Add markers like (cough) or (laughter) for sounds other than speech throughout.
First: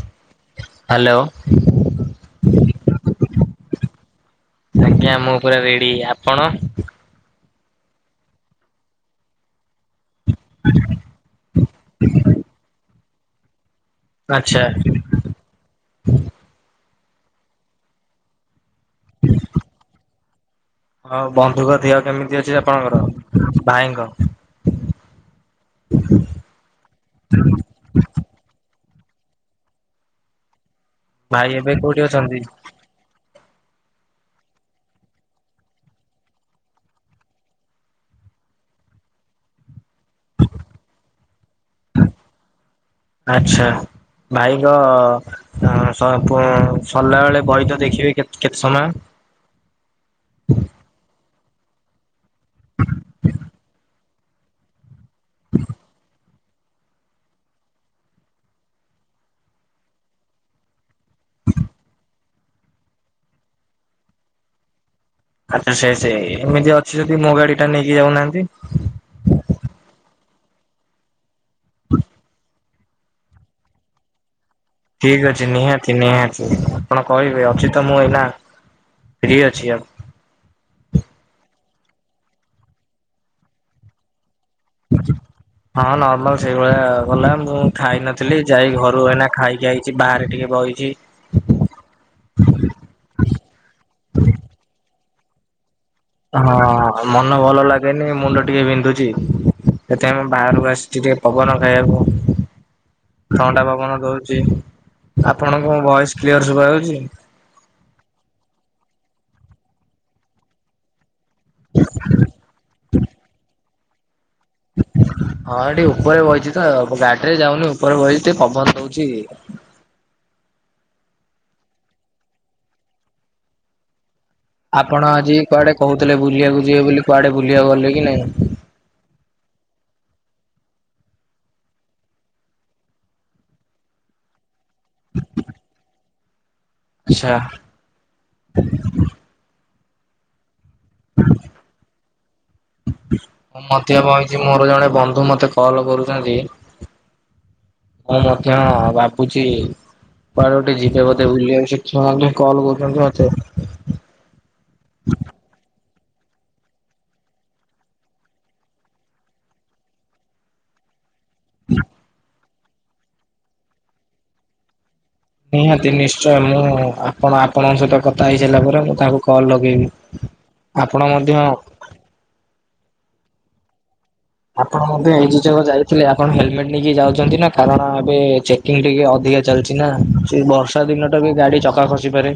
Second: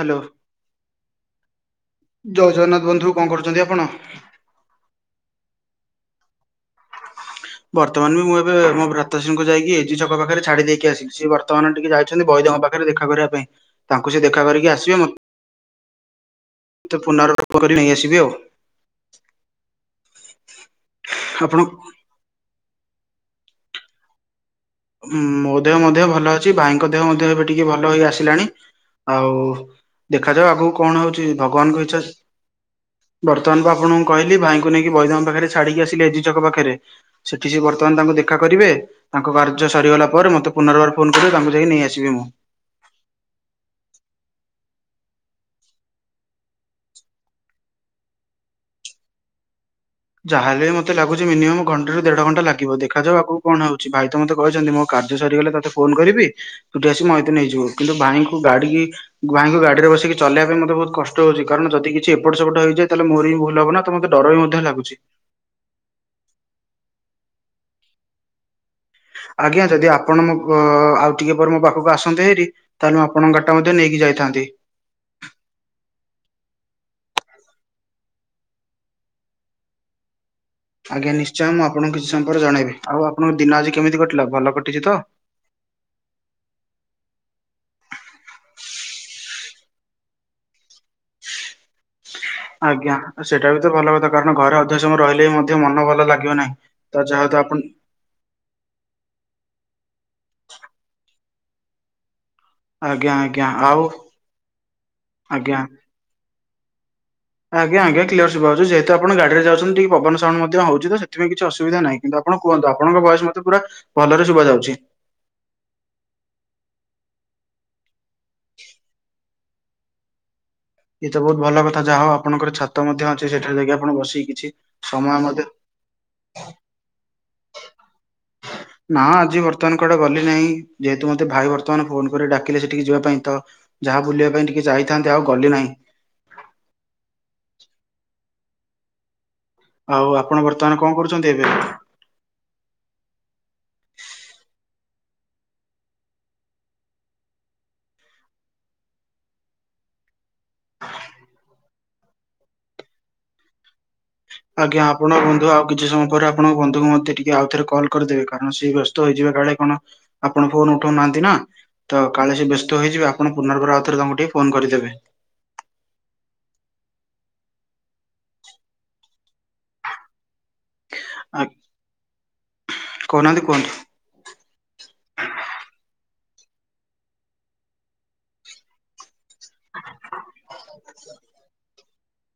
Hello. Hello. ଜୟ ଜଗନ୍ନାଥ ବନ୍ଧୁ କଣ କରୁଚନ୍ତି ଆପଣ? ଆଜ୍ଞା ମୁଁ ପୁରା ରେଡି- ଆପଣ? ବର୍ତ୍ତମାନ ବି ମୁଁ ଏବେ ମୋ ଭ୍ରାତାଶ୍ରୀଙ୍କୁ ଯାଇକି ଜି ଛକ ପାଖେରେ ଛାଡି ଦେଇକି ଆସିଲି ସେ ବର୍ତ୍ତମାନ ଟିକେ ଯାଇଚନ୍ତି ବୈଦଙ୍କ ପାଖେରେ ଦେଖା କରିବା ପାଇଁ। ତାଙ୍କୁ ସେ ଦେଖା ଆଚ୍ଛା କରିକି ଆସିବେ ମୋତେ ମତେ ପୁନର୍ବାର (unintelligible) କରି ନେଇଆସିବି ଆଉ। ହ ହ ହଁ ବନ୍ଧୁଙ୍କ ଦେହ କେମିତି ଅଛି ଆପଣଙ୍କର ଭାଇଙ୍କ? ଉଁ- ମୋ ଦେହ ମଧ୍ୟ ଭଲ ଅଛି ଭାଇଙ୍କ ଦେହ ମଧ୍ୟ ଏବେ ଟିକେ ଭ ଭଲ ହେଇ ଆସିଲାଣି ଆଉ ଦେଖାଯାଉ ଆଗୁକୁ କଣ ହଉଚି ଭାଇ ଏବେ ଭଗବାନଙ୍କ କୋଉଠି ଇଚ୍ଛା ଅଛନ୍ତି ବର୍ତ୍ତମାନ ମୁଁ ଆପଣଙ୍କୁ କହିଲି ଭାଇଙ୍କୁ ନେଇକି ବୈଦଙ୍କ ପାଖରେ ଛାଡିକି ଆସିଲି ଏଜି ଛକ ପାଖେରେ। ସେଠି ସେ ବର୍ତ୍ତମାନ୍ ତାଙ୍କୁ ଦେଖା କରିବେ ତାଙ୍କ କାର୍ ର୍ଯ ସରିଗଲା ପରେ ମତେ ପୁନର୍ବାର ଫୋନ୍ କରିବେ ତାଙ୍କୁ ଯାଇକି ନେଇ ଆସିବି ମୁଁ। ଆଚ୍ଛା ଭାଇଙ୍କ ସ-ପ-ସରିଲା ବେଳେ ବହି ଟା ଦେଖିବେ କେତ୍ -କେତେ ସମୟ? ଯାହାହେଲେ ବି ମତେ ଲାଗୁଚି ମିନିମମ୍ ଘଣ୍ଟେ ରୁ ଦେଢଘଣ୍ଟା ଲାଗିବ ଦେଖାଯାଉ ଆଗୁକୁ କଣ ହଉଚି ଭାଇ ତ ମତେ କହିଚନ୍ତି ମ କାର୍ଯ୍ୟ ସରିଗଲେ ତତେ ଫୋନ୍ କରିବି ତୁ ଟିକେ ଆସି ମଇତେ ନେଇଯିବୁ କିନ୍ତୁ ଭାଇଙ୍କୁ ଗାଡି ଭାଇଙ୍କୁ ଗାଡିରେ ବସିକି ଚଲେଇବା ପାଇଁ ମତେ ବହୁତ୍ କଷ୍ଟ ହଉଚି କଣ ଯଦି କିଛି ଏପଟ୍ ସେପଟ୍ ହେଇଯାଏ ତାହେଲେ ମୋର ବି ଭୁଲ୍ ହବ ନା ତ ମତେ ଡର ବି ମଧ୍ୟ ଲାଗୁଚି। ଆଚ୍ଛା ସେ- ସେଇ ଏମିତି ଅଛି ଯଦି ମୋ ଗାଡି ଟା ନେଇକି ଯାଉନାହାନ୍ତି? ଆଜ୍ଞା ଯଦି ଆପଣ ମୋ ପ-ଆଉ ଟିକେ ପରେ ମୋ ପାଖକୁ ଆସନ୍ତେ ହାରି ତାହେଲେ ମୁଁ ଆପଣଙ୍କ ଗାଡି ଟା ମଧ୍ୟ ନେଇକି ଯାଇଥାନ୍ତି। ଠିକ୍ ଅଛି ନିହାତି ନିହାତି ଆପଣ କହିବେ ଅଛି ତ ମୁଁ ଏଇନା ଫ୍ରି ଅଛି ଆଉ। ଆଜ୍ଞା ନିଶ୍ଚୟ ମୁଁ ଆପଣଙ୍କୁ କିଛି ସମୟ ପରେ ଜଣେଇବି ଆଉ ଆପଣଙ୍କ ଦିନ ଆଜି କେମିତି କଟିଲା ଭଲ କଟିଚି ତ? ହଁ ନର୍ମାଲ୍ ସେଇଭଳିଆ ଗଲା ମୁଁ ଖାଇନଥିଲି ଯାଇ ଘରୁ ଏଇନା ଖାଇକି ଆଇଚି ବାହାରେ ଟିକେ ବଇଚି। ଆଜ୍ଞା ସେଇଟା ବି ତ ଭଲ କଥା କାରଣ ଘରେ ଅଧିକ ସମୟ ରହିଲେ ବି ମଧ୍ୟ ମନ ଭଲ ଲାଗେ ହଁ ମନ ଭଲ ଲାଗେ ନି ମୁଣ୍ଡ ଟିକେ ବିନ୍ଧୁଚି ସେଥିପାଇଁ ମୁଁ ବାହାରୁକୁ ଆସିଚି ଟିକେ ପବନ ଖାଇବାକୁ। ଆଜ୍ଞା ଆଜ୍ଞା ଥଣ୍ଡା ଆଉ ପବନ ଦଉଚି- ଆଜ୍ଞା। ଆପଣଙ୍କୁ ମୋ ଭଏସ୍ କ୍ଲିଅର୍ ଶୁବା ଯାଉଚି? ଆଜ୍ଞା ଆଜ୍ଞା କ୍ଲିଅର୍ ଶୁବାଯାଉଚି ଯେହେତୁ ଆପଣ ଗାଡିରେ ଯାଉଚନ୍ତି ଟିକେ ପବନ ସାଉଣ୍ଡ୍ ମଧ୍ୟ ହଉଚି ତ ସେ ସେଥିପାଇଁ କିଛି ଅସୁବିଧା ନାହିଁ କିନ୍ତୁ ଆପଣ କୁହନ୍ତୁ ଆପଣଙ୍କ ଭଏସ୍ ମତେ ପୁରା ଭଲରେ ଶୁବା ଯାଉଚି। ହଁ ଟିକେ ଉପରେ ବଇଚି ତ ଗାଡିରେ ଯାଉନି ଉପରେ ବଇଚି ଟିକେ ପବନ ହଉଚି। ଇଏ ତ ବହୁତ୍ ଭଲ କଥା ଯାହା ହଉ ଆପଣଙ୍କର ଛାତ ମଧ୍ୟ ଅଛି ସେଠାରେ ଯାଇକି ଆପଣ ବସିକି କିଛି ଆପଣ ସମୟ ଆଜି ମଧ୍ୟ କୁଆଡେ କହୁଥିଲେ ବୁଲିବାକୁ ଯିବେ ବୋଲି କୁଆଡେ ବୁଲିବାକୁ ଗଲେ କି ନାଇଁ? ନା ଆଜି ବର୍ତ୍ତମାନ୍ କୁଆଡେ ଗଲି ନାହିଁ ଯେହେତୁ ମୋତେ ଭାଇ ବର୍ତ୍ତମାନ ଫୋନ୍ କରି ଡାକିଲେ ସେଠିକି ଯିବା ପାଇଁ ତ ଯାହା ବୁଲିବା ପାଇଁ ଟିକେ ଯାଇଥାନ୍ତି ଆଉ ଗଲି ନାହିଁ। ଆଚ୍ଛା। ଆଉ ଆପଣ ବର୍ତ୍ତମାନ୍ କଣ କରୁଚନ୍ତି ଏବେ? ମୁଁ ମଧ୍ୟ ବଇଚି ମୋର ଜଣେ ବନ୍ଧୁ ମତେ କଲ କରୁଚନ୍ତି ହଁ ମଧ୍ୟ ଭାବୁଛି ବାାର ଗୋଟେ ଯିବେ ବୋଧେ ବୁଛୁଆ କଲ କରୁଛନ୍ତି ମତେ ଆଜ୍ଞା ଆପଣ ବନ୍ଧୁ ଆଉ କିଛି ସମୟ ପରେ ଆପଣଙ୍କ ବନ୍ଧୁଙ୍କୁ ମଧ୍ୟ ଟିକେ ଆଉଥରେ କଲ୍ କରିଦେବେ କାରଣ ସେଏ ବ୍ୟସ୍ତ। ତ ହେଇଯିବା କଳେ କଣ ଆପଣ ଫୋନ ଉଠାଉନାହାନ୍ତି ନା ତ କାଳେ ସେ ବ୍ୟସ୍ତ ହୋଇଯିବେ ଆପଣ ପୁନର୍ବାର ଆଉଥରେ ତାଙ୍କୁ ଟିକେ ଫୋନ କରିଦେବେ ନିହାତି ନିଶ୍ଚୟ ମୁଁ ଆପଣ ଆପଣଙ୍କ ସହିତ କଥା ହେଇସାରିଲା ପରେ ମୁଁ ତାଙ୍କୁ କଲ ଲଗେଇବି। ଆପଣ ଆ ମଧ୍ୟ କହୁନାହାନ୍ତି କୁହନ୍ତୁ ଆପଣ ମଧ୍ୟ ଏଇ ଯକ ଯାଇଥିଲେ ଆପଣ ହେଲମେଟ ନେଇକି ଯାଉଛନ୍ତି ନା କାରଣ ଏବେ ଚେକିଂ ଟିକେ ଅଧିକା ଚାଲିଛି ନା ସେ ବର୍ଷା ଦିନ ଟା ବି ଗାଡି ଚକା ଖସି ପାରେ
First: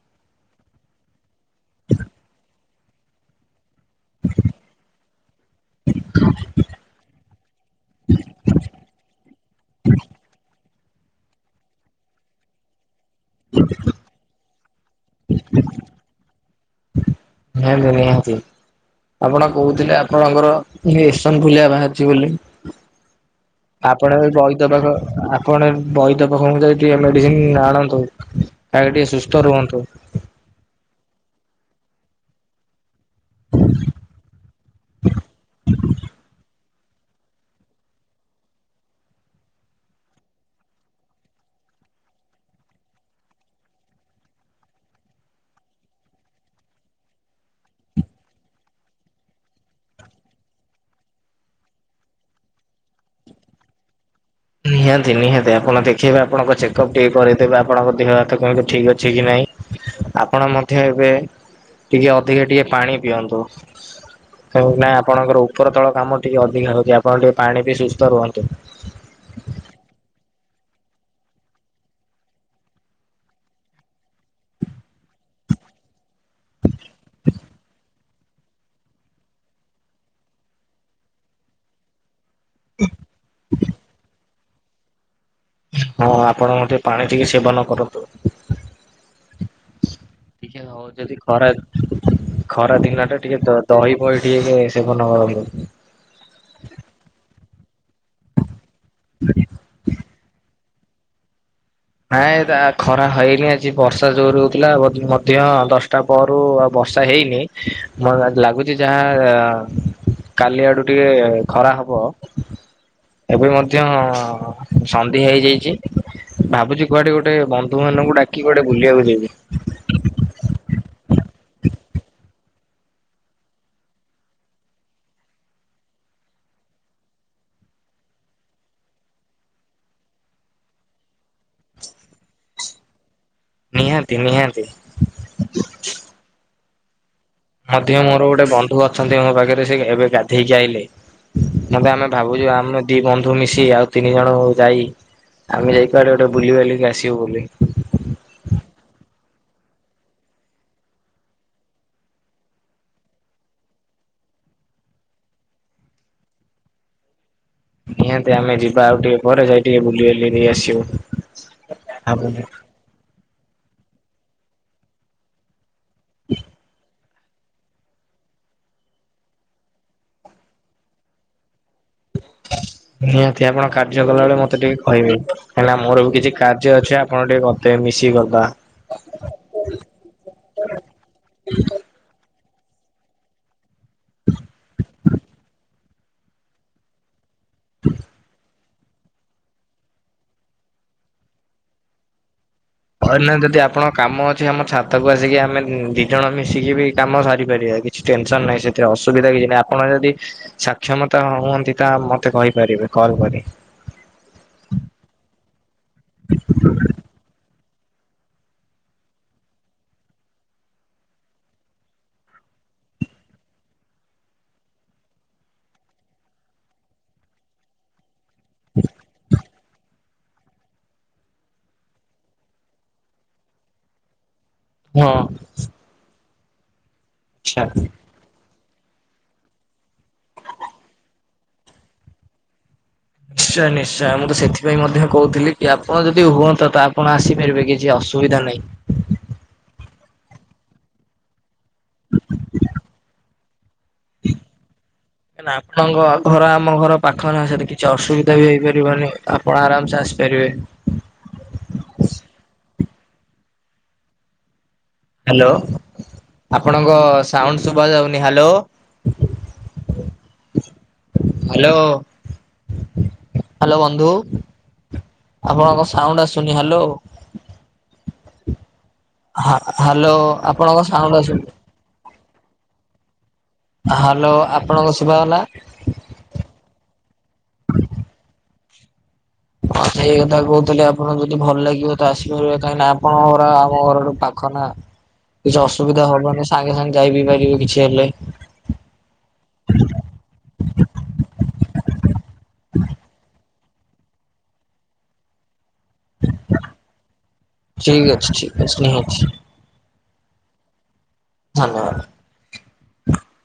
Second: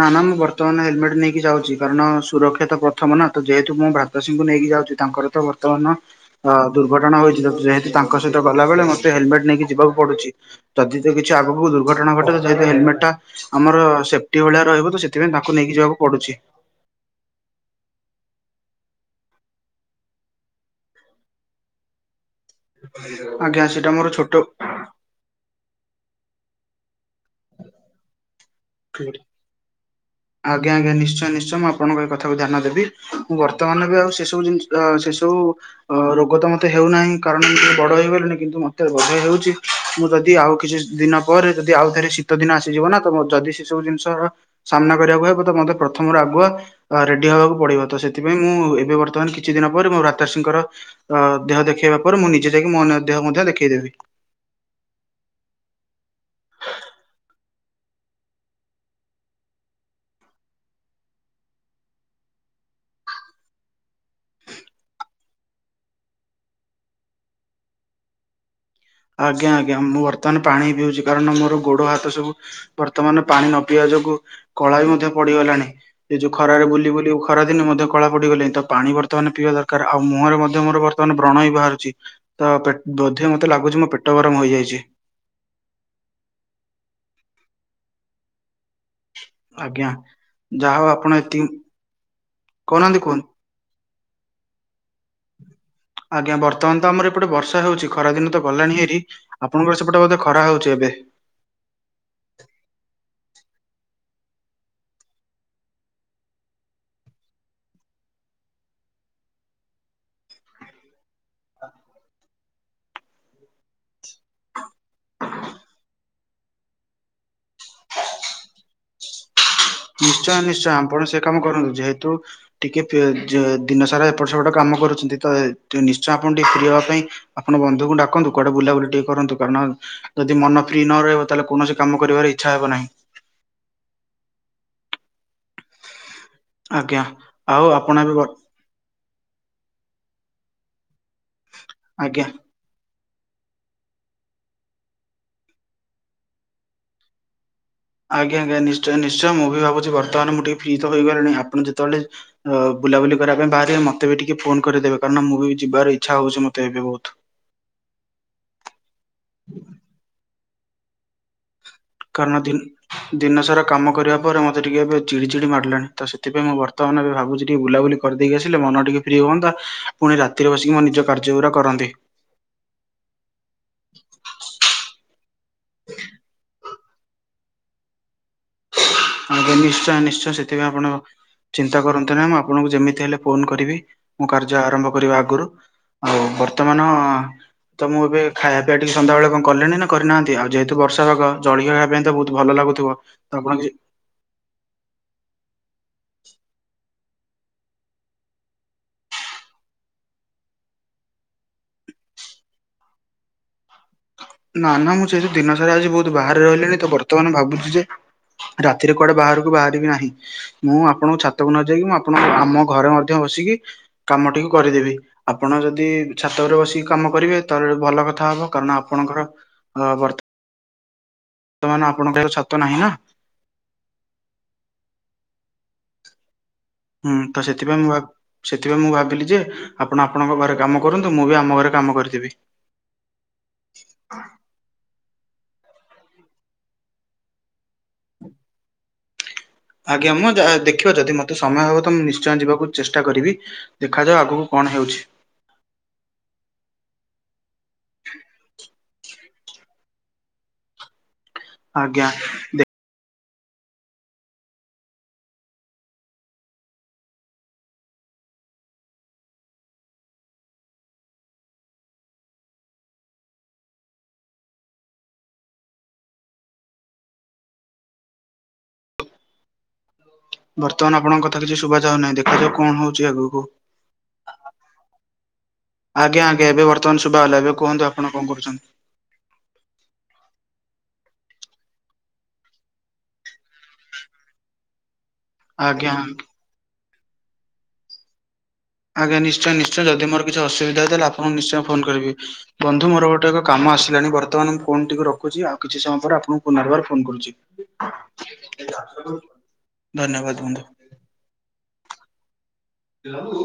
ନା ନା ମୁଁ ବର୍ତ୍ତମାନ ହେଲମେଟ ନେଇକି ଯାଉଛି କାରଣ ସୁରକ୍ଷା ତ ପ୍ରଥମ ନା ତ ଯେହେତୁ ମୁଁ ଭ୍ରାତୃ ସିଂଙ୍କୁ ନେଇକି ଯାଉଛି ତାଙ୍କର ତ ବର୍ତ୍ତମାନ। ଅ ଦୁର୍ଘଟଣା ହୋଇଥିଲା ଯେହେତୁ ତାଙ୍କ ସହିତ ଗଲାବେଳେ ମତେ ହେଲମେଟ ନେଇକି ଯିବାକୁ ପଡୁଛି। ଯଦି ତ କିଛି ଆଗକୁ ଦୁର୍ଘଟଣା ଘଟେ ଯେହେତ ହେଲମେଟ ଟା ଆମର ସେ ଗଟି ଭଳିଆ ରହିବ ତ ସେଥିାଇଁ ତା ନେଇି ଯିବାକୁ ପଡୁଛି। ନଁ ନିହାତି। ଆପଣ କହୁଥିଲେ ଆପଣଙ୍କର ଏସନ ଫୁଲିଆ ବାହାରିଛି ବୋଲି ଆଜ୍ଞା ସେଇଟା ମୋର ଆପଣ ଛୋଟ ବହିଦବାଖ। କଣେ ବୈଦ ପାଖଙ୍କୁ ଯଦ ଟିକେ ମେଡିସିନ ଆଣନ୍ତୁ ଖାକ ଟିକେ ସୁସ୍ଥ ରୁହନ୍ତୁ। ଆଜ୍ଞା ଆ୍ଞା ନିଶ୍ଚୟଶ୍ଚ ମୁଁପଣଙ୍କ ଏ କଥାକୁ ଧ୍ୟାନ ଦେବି। ମୁଁ ବର୍ତ୍ତମାନ ବି ଆଉ ସେ ସବୁ ଜିନିଷ ସେ ସବୁ ରୋଗ ତମ ମୋତେ ହେଉନାହିଁ କାରଣ ମୁଁେ ବଡ଼ ହୋଇଗଲେଣି କିନ୍ତୁ ମୋତେ ବୋ ହେଉଛି ମୁଁ ଯଦି ଆଉ କିଛି ଦିନ। ପରେ ଯଦି ଆଉଥରେ ଶୀତ ଦିନ ଆସିଯିବ ନା ତ ଯଦି ସେ ସବୁ ଜିନିଷର ସାମ୍ନା କରିବାକୁ ହୁବ ତ ମତେ ପ୍ରଥମରୁ ଆଗୁଆ ରେଡି ହବାକୁ ପଡିବ ତ ସେଥିପାଇଁ ମୁଁ ଏବେ ବର୍ତ୍ତମାନ କିଛି ଦିନ ପରେ ମୋ ରାତାଷିଙ୍କର। ଅ ଦେହ ଦେଖେଇବା ପରେ ମୁଁ ନିଜେ ଯାଇକି ମନ ଦେହ ମଧ୍ୟ ଦେଖେଇ ଦେବି। ନିହାତି ନିହାତି ଆପଣ ଦେଖେଇବେ ଆପଣଙ୍କ ଚେକଅପ୍ ଟିକେ କରିଦେବେ ଆପଣଙ୍କ ଦେହ ହାତ କେମିତି ଠିକ୍ ଅଛି କି ନାଇଁ। ଆପଣ ମଧ୍ୟ ଏବେ ଟିକେ ଅଧିକା ଟିକେ ପାଣି ପିଅନ୍ତୁ। କାହିଁକି ନା ଆପଣଙ୍କର ଉପର ତଳ କାମ ଟିକେ ଅଧିକା ହଉଛି ଆପଣ ଟିକେ ପାଣି ପିଇ ସୁସ୍ଥ ରୁହନ୍ତୁ। ଆଜ୍ଞା ଆଜ୍ଞା ମୁଁ ବର୍ତ୍ତମାନ ପାଣି ପିଉଛି କାରଣ ମୋର ଗୋଡ ହାତ ସବୁ ବର୍ତ୍ତମାନ ପାଣି ନ ପିଇବା ଯୋଗୁ କଳା ବି ମଧ୍ୟ ପଡିଗଲାଣି ଏ ଯୋଉ ଖରାରେ ବୁଲି ବୁଲି ଖରାଦିନେ ମଧ୍ୟ କଳା ପଡିଗଲିଣି ତ ପାଣି ବର୍ତ୍ତମାନ ପିଇବା ଦରକାର ଆଉ ମୁହଁରେ ମଧ୍ୟ ବର୍ତ୍ତମାନ ବ୍ରଣ ହି ବାହାରୁଛି। ତ ପେ ବୋଧେ ମତେ ଲାଗୁଛି ମୋ ପେଟ ଗରମ ହେଇଯାଇଛି। ହଁ ଆପଣ ମଧ୍ୟ ପାଣି ଟିକେ ସେବନ କରନ୍ତୁ। ଆଜ୍ଞା ଟିକେ ଯାହା ହଉ ଆପଣ ଯଦି ଏତିକି ଖରା ଖରା କହୁନାହାନ୍ତି ଦିନ ଟା କୁହନ୍ତୁ ଟିକେ ଦର ଦହି ପହି ଟିକେ ଭଲ ହବ। ଆଜ୍ଞା ବର୍ତ୍ତମାନ ତ ଆମର ଏପଟେ ବର୍ଷା ହଉଛି ଖରା ଦିନ ତ ଗଲାଣି ଏଠି। ଆପଣଙ୍କର ସେପଟେ ବୋଧେ ଖରା ହଉଛି ଏବେ। ନାଇଁ ଏ ତା ଖରା ହେଇନି ଆଜି ବର୍ଷା ଜୋରେ ହଉଥିଲା ମଧ୍ୟ ଦଶଟା ପରୁ ଆଉ ବର୍ଷା ହେଇନି ମ ଲାଗୁଛି ଯାହା କାଲି ଆଡୁ ଟିକେ ଖରା ହବ ଏବେ ମଧ୍ୟ ସନ୍ଧ୍ୟା ହେଇଯାଇଛି ଭାବୁଛି କୁଆଡେ ଗୋଟେ ବନ୍ଧୁ ବାନ୍ଧବଙ୍କୁ ଡାକି କୁଆଡେ ବୁଲିଆକୁ ଯିବି। ନିଶ୍ଚୟ ନିଶ୍ଚୟ ଆପଣ ସେ କାମ କରନ୍ତୁ ଯେହେତୁ ଟିକେ ଦିନସାରା ଏପଟ ସେପଟ କାମ କରୁଛନ୍ତି ତ ନିଶ୍ଚୟ ଆପଣ ଟିକେ ଫ୍ରି ହବା ପାଇଁ ଆପଣ ବନ୍ଧୁଙ୍କୁ ଡାକନ୍ତୁ କୁଆଡ଼େ ବୁଲାବୁଲି ଟିକେ କରନ୍ତୁ କାରଣ ଯଦି ମନ ଫ୍ରି ନ ରହିବ ତାହେଲେ କୌଣସି କାମ କରିବାରେ ଇଚ୍ଛା ହେବ ନାହିଁ। ନିହାତି ନିହାତି। ଆଜ୍ଞା। ଆଉ ମଧ୍ୟ ଆପଣ ଏବେ ବ ମୋର ଗୋଟେ ବନ୍ଧୁ ଅଛନ୍ତି ମୋ ପାଖରେ ସେ ଏବେ ଗାଧେଇକି ଆଇଲେ। ମତେ ଆମେ ଆଜ୍ଞା ଭାବୁଛୁ ଆମେ ଦି ବନ୍ଧୁ ମିଶି ଆଉ ତିନି ଜଣ ଯାଇ ଆମେ ଯାଇ କୁଆଡେ ଗୋଟେ ବୁଲି ବାଲିକି ଆସିବୁ ବୋଲି। ଆଜ୍ଞା ଆଜ୍ଞା, ନିଶ୍ଚୟ ନିଶ୍ଚୟ ମୁଁ ବି ଭାବୁଛି ବର୍ତମାନ ମୁଁ ଟିକେ ଫ୍ରି ତ ହେଇଗଲିଣି ଆପଣ ଯେତେବେଳେ ଅ ବୁଲାବୁଲି କରିବା ପାଇଁ ବାହାରିବେ ମତେ ବି ଟିକେ ଫୋନ କରିଦେବେ କାରଣ ମୁଁ ବି ଯିବାର ଇଚ୍ଛା ହଉଛି ମତେ ଏବେ ବହୁତ। ନିହାତି ଆମେ ଯିବା ଆଉ ଟିକେ ପରେ ଯାଇ ଟିକେ ବୁଲି ବାଲି ହେଇ ଆସିବୁ। ଆପଣ କାରଣ ଦିନ ଦିନସାରା କାମ କରିବା ପରେ ମତେ ଟିକିଏ ଏବେ ଚିଡ଼ି ଚିଡ଼ି ମାଡିଲାଣି। ତ ସେଥିପାଇଁ ମୁଁ ବର୍ତ୍ତମାନ ଏବେ ଭାବୁଛି ଟିକେ ବୁଲାବୁଲି କରିଦେଇକି ଆସିଲେ ମନ ଟିକେ ଫ୍ରି ହୁଅନ୍ତା ପୁଣି ରାତିରେ ବସିକି ମୋ ନିଜ କାର୍ଯ୍ୟଉରା କରନ୍ତି। ନିହାତି ଆପଣ କାର୍ଯ୍ୟ କଲାବେଳେ ମତେ ଟିକେ କହିବେ କାହିଁକିନା ମୋର ବି କିଛି କାର୍ ଯ୍ୟ ଅଛି ଆପଣ ଟିକେ ବତେଇବେ ମିଶିକି କରିଦବା। ହଁ ଆଜ୍ଞା ନିଶ୍ଚୟ ନିଶ୍ଚୟ ସେଥିପାଇଁ ଆପଣ ଚିନ୍ତା କରନ୍ତୁ ନି ମୁଁ ଆପଣଙ୍କୁ ଯେମିତି ହେଲେ ଫୋନ କରିବି। ମୁଁ କାର୍ଯ୍ୟ ଆରମ୍ଭ କରିବା ଆଗୁରୁ ଆଉ ବର୍ତ୍ତମାନ ତ ମୁଁ ଏବେ ଖା ବା ଟିକେ ସନ୍ଧ୍ୟା ବେଳେ କଣ କଲେଣି ନା କରିନାହାନ୍ତି ଆଉ ଯେହେତୁ ବର୍ଷାପାଗ ଜଳଖିଆ ଖାଇବା ପାଇଁ ତ ବହୁତ ଭଲ ଲାଗୁ କହିଲି ନା ଯଦି ଆପଣ କାମ ଅଛି ଆମ ଛାତକୁ ଆସିକି ଆମେ ଦି ଜଣ ମିଶିକି ବି କାମ ସାରିପାରିବା କିଛି ଟେନସନ ନାହିଁ ସେଥିରେ ଅସୁବିଧା କିଛି ନାହିଁ ଆପଣ ଯଦି ଶାକ୍ଷମତା ହୁଅନ୍ତି ତା ମତେ କହିପାରିବେ କଲ କରି। ନା ନା ମୁଁ ସେଇ ଯଉ ଦିନ ସାରା ଆଜି ବହୁତ ବାହାରେ ରହିଲିଣି ତ ବର୍ତ୍ତମାନ ଭାବୁଛି ଯେ ରାତିରେ କୁଆଡେ ବାହାରକୁ ବାହାରିବି ନାହିଁ। ମୁଁ ଆପଣଙ୍କ ଛାତକୁ ନ ଯାଇକି ମୁଁ ଆପଣ ଆମ ଘରେ ମଧ୍ୟ ବସିକି କାମ ଟିକୁ କରିଦେବି। ଆପଣ ଯଦି ଛାତ ଉପରେ ବସିକି କାମ କରିବେ ତାହେଲେ ଭଲ କଥା ହବ କାରଣ ଆପଣଙ୍କର ବର୍ତ୍ତ ର୍ତ୍ତମାନ ଆପଣଙ୍କ ଛାତ ନାହିଁ ନା। ହଁ। ହୁଁ ତ ଆଚ୍ଛା। ସେଥିପାଇଁ ମୁଁ ଭାବି ସେଥିପାଇଁ ମୁଁ ଭାବିଲି ଯେ ଆପଣ ଆପଣଙ୍କ ଘରେ କାମ କରନ୍ତୁ, ମୁଁ ବି ଆମ ଘରେ କାମ କରିଦେବି। ନିଶ୍ଚୟ ନିଶ୍ଚୟ ମୁଁ ତ ସେଥିପାଇଁ ମଧ୍ୟ କହୁଥିଲି କି ଆପଣ ଯଦି ହୁଅନ୍ତା ତ ଆପଣ ଆସିପାରିବେ କିଛି ଅ ସୁବିଧା ନାହିଁ। ଆଜ୍ଞା ମୁଁ ଦେଖିବା ଯଦି ମତେ ସମୟ ହବ। ତ ମୁ ନିଶ୍ଚୟ ଯିବାକୁ ଚେଷ୍ଟା କରିବି ଦେଖାଯାଉ ଆଗକୁ କଣ ହେଉଛି। କାଇଁ ନା ଆପଣଙ୍କ ଘର ଆମ ଘର ପାଖ ନା ସେଠି କିଛି ଅସୁବିଧା ବି ହେଇପାରିବନି। ଆପଣ ଆରାମ ସେ ଆସିପାରିବେ। ଆଜ୍ଞା। ହାଲୋ। ଆପଣଙ୍କ ସାଉଣ୍ଡ ସୁଭା ଯାଉନି, ହାଲୋ। ହ୍ୟାଲୋ। ହ୍ୟାଲୋ ବନ୍ଧୁ ଆପଣଙ୍କ ସାଉଣ୍ଡ ଆସୁନି, ହ୍ୟାଲୋ। ହଁ ହ୍ୟାଲୋ। ବର୍ତ୍ତମାନ ଆପଣଙ୍କ କଥା କିଛି ଶୁଭାଯାଉ ନାହିଁ ଦେଖାଯାଉ କଣ ହଉଛି ଆଗକୁ। ହ୍ୟାଲୋ ଆପଣଙ୍କ ଶୁଭ ଗଲା। ଆଜ୍ଞା ଆଜ୍ଞାବେ ବର୍ତମାନ ଶୁଭା ହେଲା ଏବେ କୁହନ୍ତୁ ଆପଣ କଣ କରୁଛନ୍ତି? ହଁ ସେଇ କଥା କହୁଥିଲେ ଆପଣଙ୍କୁ ଯଦି ଭଲ ଲାଗିବ ତ ଆସିପାରିବା କାହିଁକି ନା ଆପଣଙ୍କ ଆମ ଘରଠୁ ପାଖ ନା? (unintelligible) କିଛି ଆଜ୍ଞା ଅସୁବିଧା ହବନି ସାଙ୍ଗେ ସାଙ୍ଗେ ଯାଇ ବିି ପାରିବେ କିଛି ହେଲେ। ଆଜ୍ଞା ନିଶ୍ଚୟ ନିଶ୍ଚୟ ଯଦି ମୋ କିଛି ଅସୁବିଧା ହେଲେ ଆପଣ ନିଶ୍ଚୟ ଫୋନ୍ କରିବି ବନ୍ଧୁ ମୋର ଗୋଟେ ଏବେ କାମ ଆସିଲାଣି ବର୍ତ୍ତମାନ ମୁଁ ଫୋନ ଟିକୁ ରଖୁଛି ଆଉ କିଛି ସମୟ ଆପଣଙ୍କୁ ପୁନର୍ବାର ଫୋନ କରୁଛି ଠିକ୍ ଅଛି ଠିକ୍ ଅଛି ନିହାତି ଧନ୍ୟବାଦ ବନ୍ଧୁ। ଧନ୍ୟବାଦ। ହ୍ୟାଲୋ।